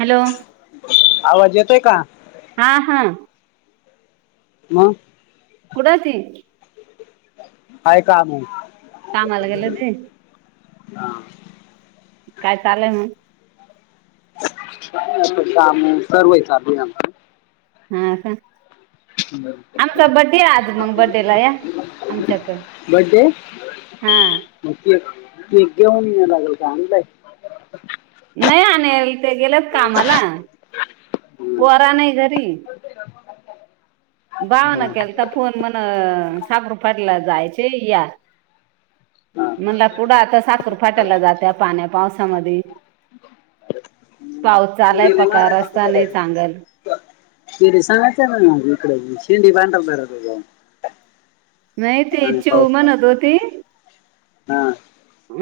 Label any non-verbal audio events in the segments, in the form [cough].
Hello आवाज येतोय का? हा-हा [inaudible] कुठंय ती? काय काम ये? कामाला गेलं ते होय. हा. काय चालय मग? [unintelligible] काम सर्वे चालू हे आमचा. हा का. आमचा बड्डे आज मग बड्डेला या आमच्यात [inaudible] बड्डे? हा. मग केक, केक घेऊन यावा लागल का आणलाय? नइ आनेल ते गेलेत कामाला, पोरा नाही घरी. भावान हां केलता फोन म्हण, साकर फाटला जायचय या. हां म्हणला पुढं आता साखूर फाट्याला जात्या, पाण्या पावसामध्ये. पाऊस चालाय पका रस्ता नाही चांगल. शिडी सांगायच ना इकडे शेंडी पांडल तर जाऊन. नइ ते आणि चिऊ म्हणत होती हा.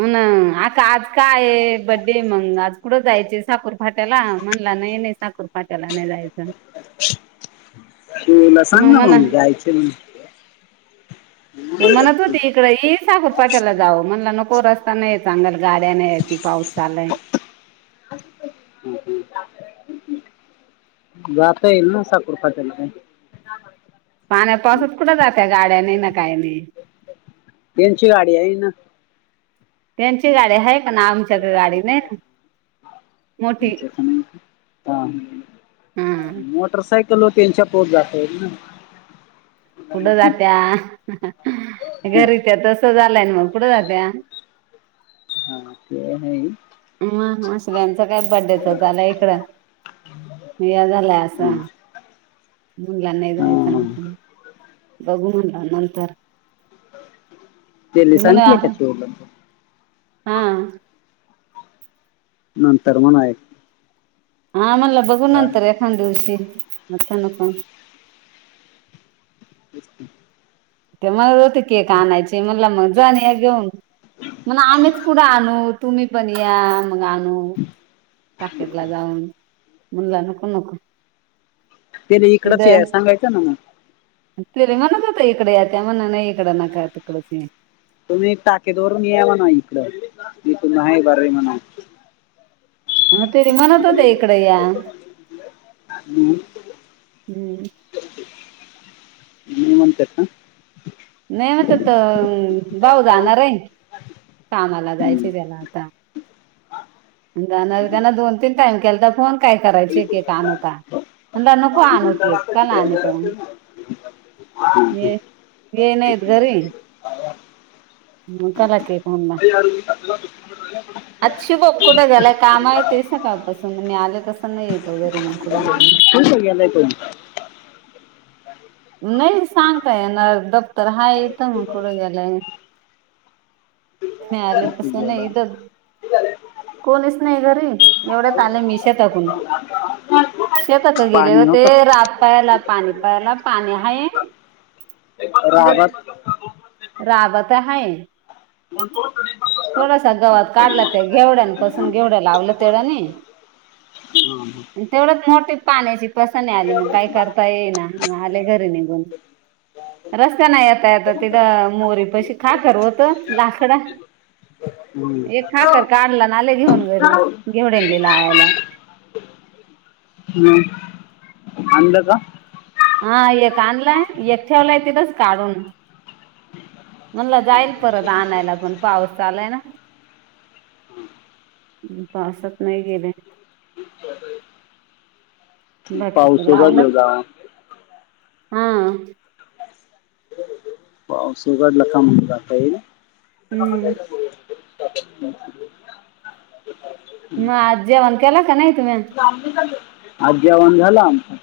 अन आका आज काय बड्डे मग, आज कुठं जायचे साखूर फाट्याला. म्हणला नई नई साखूर फाट्याला नई जायचं. चिवीला सांग ना मग जायचं म्हण. ती म्हणत होती इकडे इ, साखुरफाट्याला जाऊ म्हणला नक तो रस्ता नाही चांगल, गाड्या नाही ती पाऊस चालय. हा हा. जात येल ना साखुर फाट्याला मग. पाण्या पावसात कुठं जात्या गाड्या नाही ना काही नाही. यांची गाडी आहे ना. त्यांची गाडी आहे पण आमच्याकड गाडी नाही ना. मोठी तुमच्याकडं नई, हा. हा मोटारसायकल [unintelligible] त्यांच्या पोत जाता येईल ना. कुठं जात्या. घरी हा, त्या तस झालंय अन् मग कुठं जात्या. [inaudible] हा, ते हाइ. मग मसऱ्यांचा काय बड्डेच झाला इकडं. या झालाय हा, असा. मुला नाही जायचं हा. आणखीन. बघू म्हणला नंतर. तिले म्हण सांगितले का चिवीला? हा. नंतर म्हणाय. हा म्हणलं बघू नंतर एखादं दिवशी, आता नको. [unintelligible] ते मग होते केक आणायचे म्हणलं मग जा ना या घेऊन. मन आम्हीच कुठं आणू. तुम्ही पण या मग आणू, ताकीतला जाऊन. मनला नको नको. तेला इकडच याय सांगायचं ना मग. तिले म्हणत होतो इकडे या्, त्या म्हण नाही इकडे नका तीकडंच या. तुम्ही टाकेदरून या म्हणाव इकडं, इथून हाय बरळी म्हणव. अ त्यांनी म्हणत होते इकड या, हम्म. हम्म. मी म्हणतात ना? नाही म्हणत्यात भाऊ जाणार हाय. कामाला हम्म. जायचय त्याला आता. जाणार त्यांना दोन तीन टाइम केलता फोन. काय करायचे केक आणू का? म्हणलं नको आणू केक, कायला आणितो. हम्म हम्म. हे नईत घरी. मग कला केक म्हणला. आज शिभम कुठे गेलाय काम हायती सकाळ पासण? मी आले कसं नाहीं येतों तंसा आलां आहे तो नाहीं सांगतां येणारं दफ्तर हां येतं मंग कुठं गेलायं नाहीं आले तंस कुठं नाहीं गेला इदं कोणीचं नाहीं घरी एवढ्यांत आले मिशा टाकूंन शेतांत गेले हो पाणी ते होतं रांत पायेणा पाणी पायेला राहतात तिथं राबांत आहे को ब [unintelligible] थोडांसा गवांत काढलां ते घेवड्यांनी पासूंन घेवड्यां लावलं तेवढंयांनी हम्मं तेवढंच मोठी पाण्यांची पसने आली मंग कांहीं करतां येई नां मंग आले घरी निघूनं रस्त्यां नाहीं येतां येतां तिथं मोरी पाशी खां खरवतं लाकडां एक खांकर काढंला आले घेऊंन घरी घेवडे यांला लावायंला हम्मं आंनल कां हां एक आणलांय एक ठेवलांय तिथंच काढूंन म्हणलं जाईल परंत आणांयला पणं पाऊस चालूं आहे नां पावसांत नाहीं गेले बाकीच पाऊसं उगडंला की जां हां पाऊस ऊगडलां की मंग जातां येईल [unintelligible] हम्म मं आंज जेवणं केलं कां नाहीं तुम्हीं आंज जेवणं झालं आमचं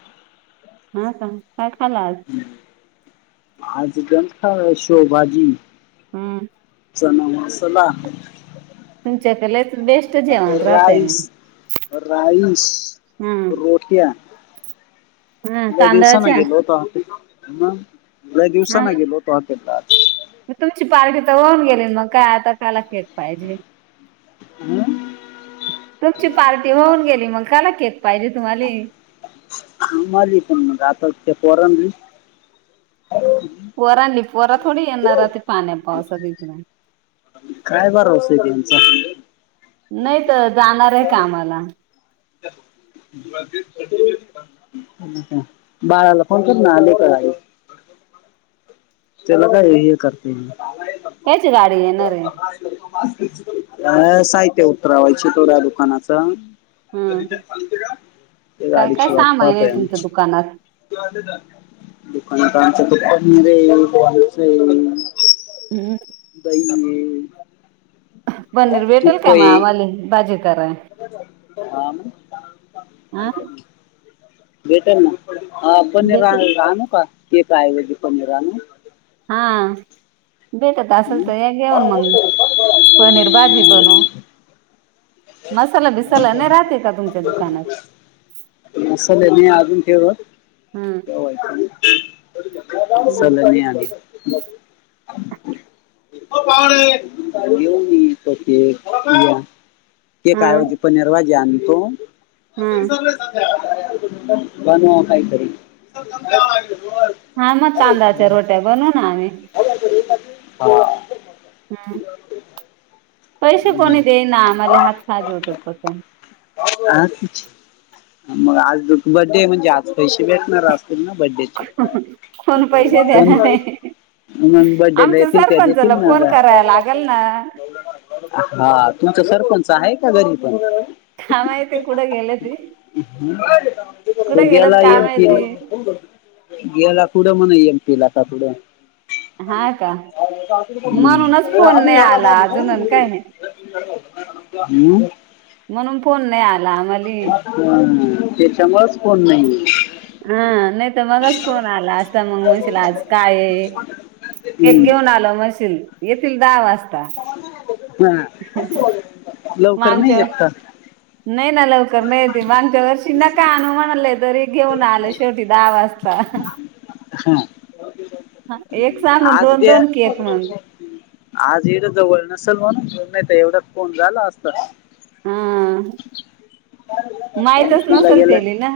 हां कां कायं खाल्लं आंज आंज गंण खांल आहे शेवची भांजी हम्मं चनां मसांला तुमच्यांत लईच बेस्टं राईस राईस रो यां हा हा लंय दिवसांना तांदळाच्या गेलतो आम्हीं हंम लंय दिवसांना गेलोतो आम्हीं वाखेतात मंग तुमंची पार्टी तरं होऊंन गेली मंग कायं आतां कायलां केक पाहिजे हम्मं तुमंची पार्टी होंंऊंन गेली मंग कांयले केक पाहिजे तुम्हांले आमझंरी पणं रांत ते पोरंणली पोरांली पोरां थोडी येणांरी पाण्यां पावसाने तिथूंन कायं भरंवसां त्यांचां नाहीं तरं जाणारं आहे कामांला बारांला कोणं तंच नां आले तरं चलां कायं हे करतें कांयची गांडी येणारं आहे अं साहित्य उतरावयाचे थोडं दुकानांचं हम ते गांडीची वांट पाहतोयं आम्हीं दुकानांत दुकानांत आमच्यां दुकान येईलं लेस येईल हम्मं दही ये बंदर भेटलं कायं आम्हांले भांजी करायले हम हा [unintelligible] भेटलं नां की पणं ते भेटल रांणात असते की कायं ते रांणात हा भेटत असल हम्म. तर या घेऊन मग पनीर भाजी बनू मसाला बिसाला नाही राहते का तुमच्या दु दुकानात. ले मी अजून ठेवय. हम्म सर हम्म नाही आलीत. ओ पावन येऊ दे बर आहे काय? तेकाएवजी पनीर भाजी आणतो. हा. बनव खय तरी. हा म चांदाचे रोट्या बनव ना आमही. हो. हम् पैसे कोणी दे ना आम्हाला हात साज होतात फस आ मग आज बड्डे म्हणजे आज पैसे भेटणार असतील ना बडडे. कोण पैसे दे्याणार नाही. मग बड्डेला आमच्या येतील त्या सरपंचला देतील फोन ना. कराय लागेल ना... हा तुमचा सरपंच आहे का घरी पण? काय माहिती कुठे गेले ते. तो कुठे गेलेत गेला काय एसटीने. माहिती? गेला कुठं म्हण एम पी ला का कुठं. हा का म्हणूनच फोन नाही आला अजून अन काय? [unintelligible] हम्म. म्हणून फोन नाही आला आम्हाले. हम्म... त्याच्यामुळेच फोन नाही. हा नाही तर मलाच फोन आला असता मग म्हणशील आज काय आहे? केक हम्म घेऊन आल म्हशील. येतील दहा वाजता हा लवकर नाही मागच्या येत का? नाही ना लवकर नाही येत. मागच्या वर्षी नका आणू म्हणले तरी घेऊन आले शेवटी दहा वाजत. [unintelligible] [unintelligible] [inaudible] हा सांगून दोन आजबी. दोन केक मग आज इड जवळ नसेल म्हणून नाही एवढा फोन झाला असता. हा एम माहीतच नसेल त्याले ना...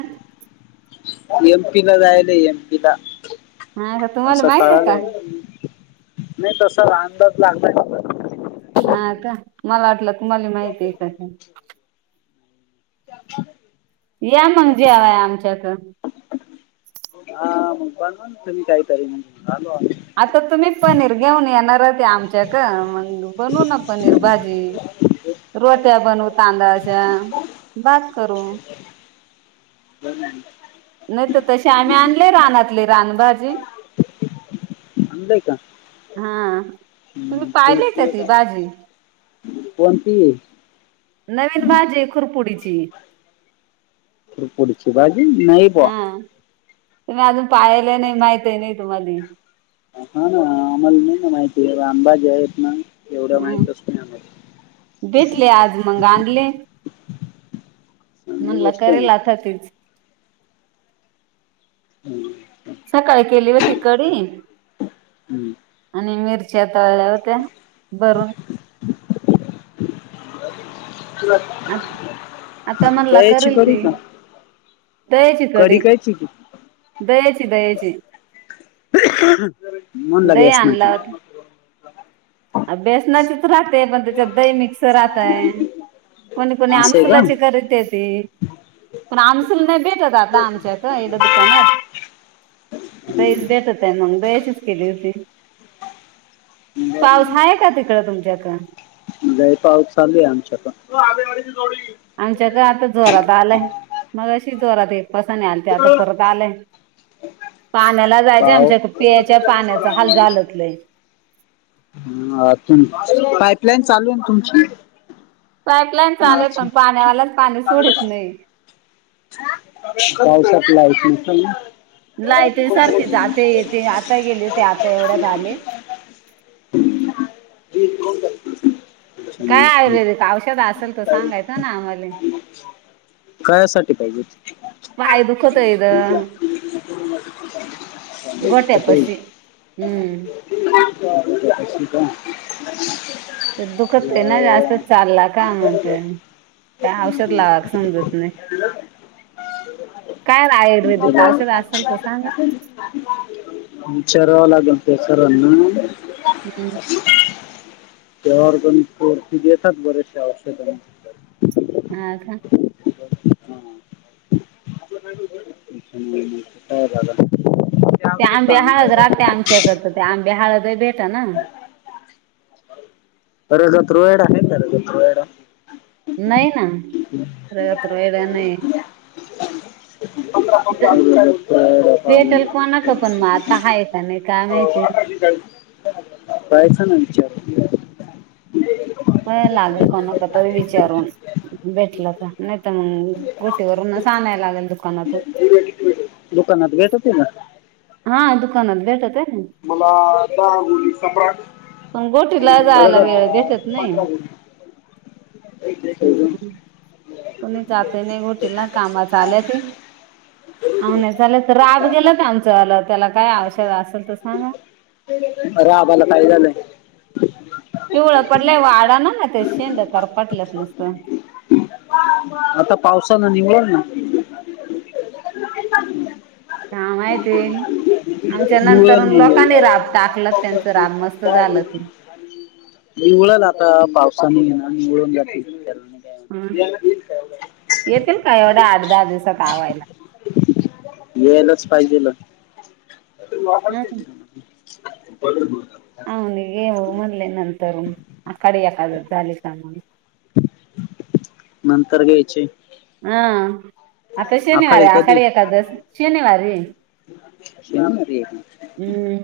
एमपी ला जायले एमपी ला. हा का तुम्हाला असं माहित आहे का कळालंय नाही तस अंदाज लागलाय. हा का मला वाटलं तुम्हाला माहिती आहे काय? [inaudible] या मग जेवाय आमच्याकडे.. हा बनवा ना तुम्ही काहीतरी मग आलो आम्ही. आता तुम्ही पनीर घेऊन येणार ते आमच्याकडे मग बनवू ना पनीर भाजी. रोट्या बनवू तांदळाच्या भात करू. [inaudible] नाही तर तसे आम्ही आणले रानातले रानभजी. असय का. हा.... तुम्ही हम्म, तेच पाहिले का म्हटलं ती काय भाजी. कोणती? नवीन भाजी आहे खुरपुडीची. खुरपुडीची भाजी. बुवा हा तुम्ही अजून पाहिले नाही. माहितही नाही तुम्हाला. हा ना आम्हाला नाही ना माहिती आहे आंबा जे आहेत ना. एवढा हम्म माहित नाही आम्हाला. भेटले आज मग आणले [unintelligible] म्हणलं गोष्ट आहे मग करेल आता तीच. [unintelligible] सकाळी केली होती कडी हम्म. आणि मिर च्या कळल्या होत्या. भरून. आ- आता म्हणला दह्याची करेल कढी ती का? कडी कायची के दयची दयची. ह हा. म्हणलं दही बेसनाची. बेसनाचेच राहते. पण त्याच्यात दही मिक्स राहतय. कोणी कोणी असं आहे का आमसुलाची करत्याते. पण आमसूल नाही भेटत आता. आम च्याक. ईडं दुकानात. दहीच भेटतय मग दह्याचीच केली होती बरं पाऊस हाये का तिकड तुमच्याकड? लई पाऊस चालूये. आमच्याक. आमच्याकडे आता जोरात आलाय. मगाशी जोरात येत [unintelligible] आलते. आता परत आलंय. पाण्याला जायचे. पाव आमच्याक पियाच्या पाण्याचा हाल झालत लइ. हा, पाईपलाईन चालूय ना तुमची. पाईपलाईन चालूय अच्छा पण, पाण्यावालाच पाणी सोडीत नाही. पाऊसात लाईट नसेल ना. लाईटय सारखी जाते येते. आताय गेली होते. आता एवढ्या आले. काय त्याच्यामुळे. आयुर्वेदिक औषध असेल, त सांगायचं ना आम्हाले. पाय पाहिजेत. दुखतोय इथं [inaudible] [inaudible] गोट्यापशी हम्म का [inaudible] दुखतय ना जास्त या- चालला का? म्हतेय मी. काय औषध लावा समजत नाही. काय आयुर्वेदिक औषध असेल तर सांगा. विचारावा लागल ते करना. हम्म. तेव्हा तीेतात बरेसे औषधण. [inaudible] हा का? काय [inaudible] ते आंब्ये चांगलं हळद आहे बरं राहते आमच्याकत, ते आंब्ये हळदय भेटा ना. का. रगत रोडा आहे का? रगत रोडा. नाही ना. रगत रोहीडा नये. ंरा [inaudible] भेटल कोणाक पण म, आता हाये का नाही काय माहिती. पायच ना विचारुन. [inaudible] पाहायला लागल कोणाक तरी विचारून. भेटल त. नाही त मग घोटीवरूनच आणायला लागेल दुकानातून. दुकानात भेटते ना. हा दुकानात भेटातय ना. मला दहा गोणी सम्राट. पण आणि गोटीला बरं जायला का? वेळ मिळत नाही. पंधरा गोळी कोणी जाते नाही घोटीला. कामा चाल्या ती. अवने चाले त राब गेला होता आमचं वालं. त्याला काय औषध असेल तर सांगा. राबाला काय झालंय? पिवळ पडलंय वाडा ना. ते शेंड करपटलेत नुसत. आता पावसानं निवळल ना. काय माहितीन आमच्या निवळल नंतर निवळल लोकांनी राब टाकलं त्यांचं राब मस्त दहा झालं गोळी ते निवळल आता पावसाने ये ना निवळून जाते. काय होणार. हम्म याला येईल काय येतील का एवढ्या आठ दहा दिवस लावायला येयलाच पाहिजे ना [unintelligible] अन येवू म्हटले नंतर आकाड एकादस झाली [unintelligible] नंतर घ्यायचे हह आता आखाडी शनिवारी कधी? आकड एकादस शनिवारी [unintelligible] हम्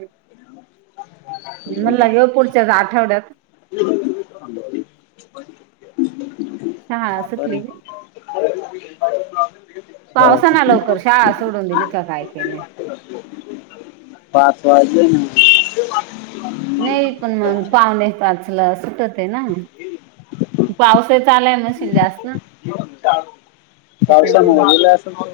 तवा त्यांच आठवड्यात [unintelligible] मित्र म्हटटले [unintelligible] ये हा असं सुटली गन पावसाना लवकर शाळा सोडून दिली का काय केली? पाच वाजले ना नाही पण मग पावणे पाचलं सुटत ते ना पावसाच आलाय नी जास्त ना येऊन जा हेच्या मुळे ह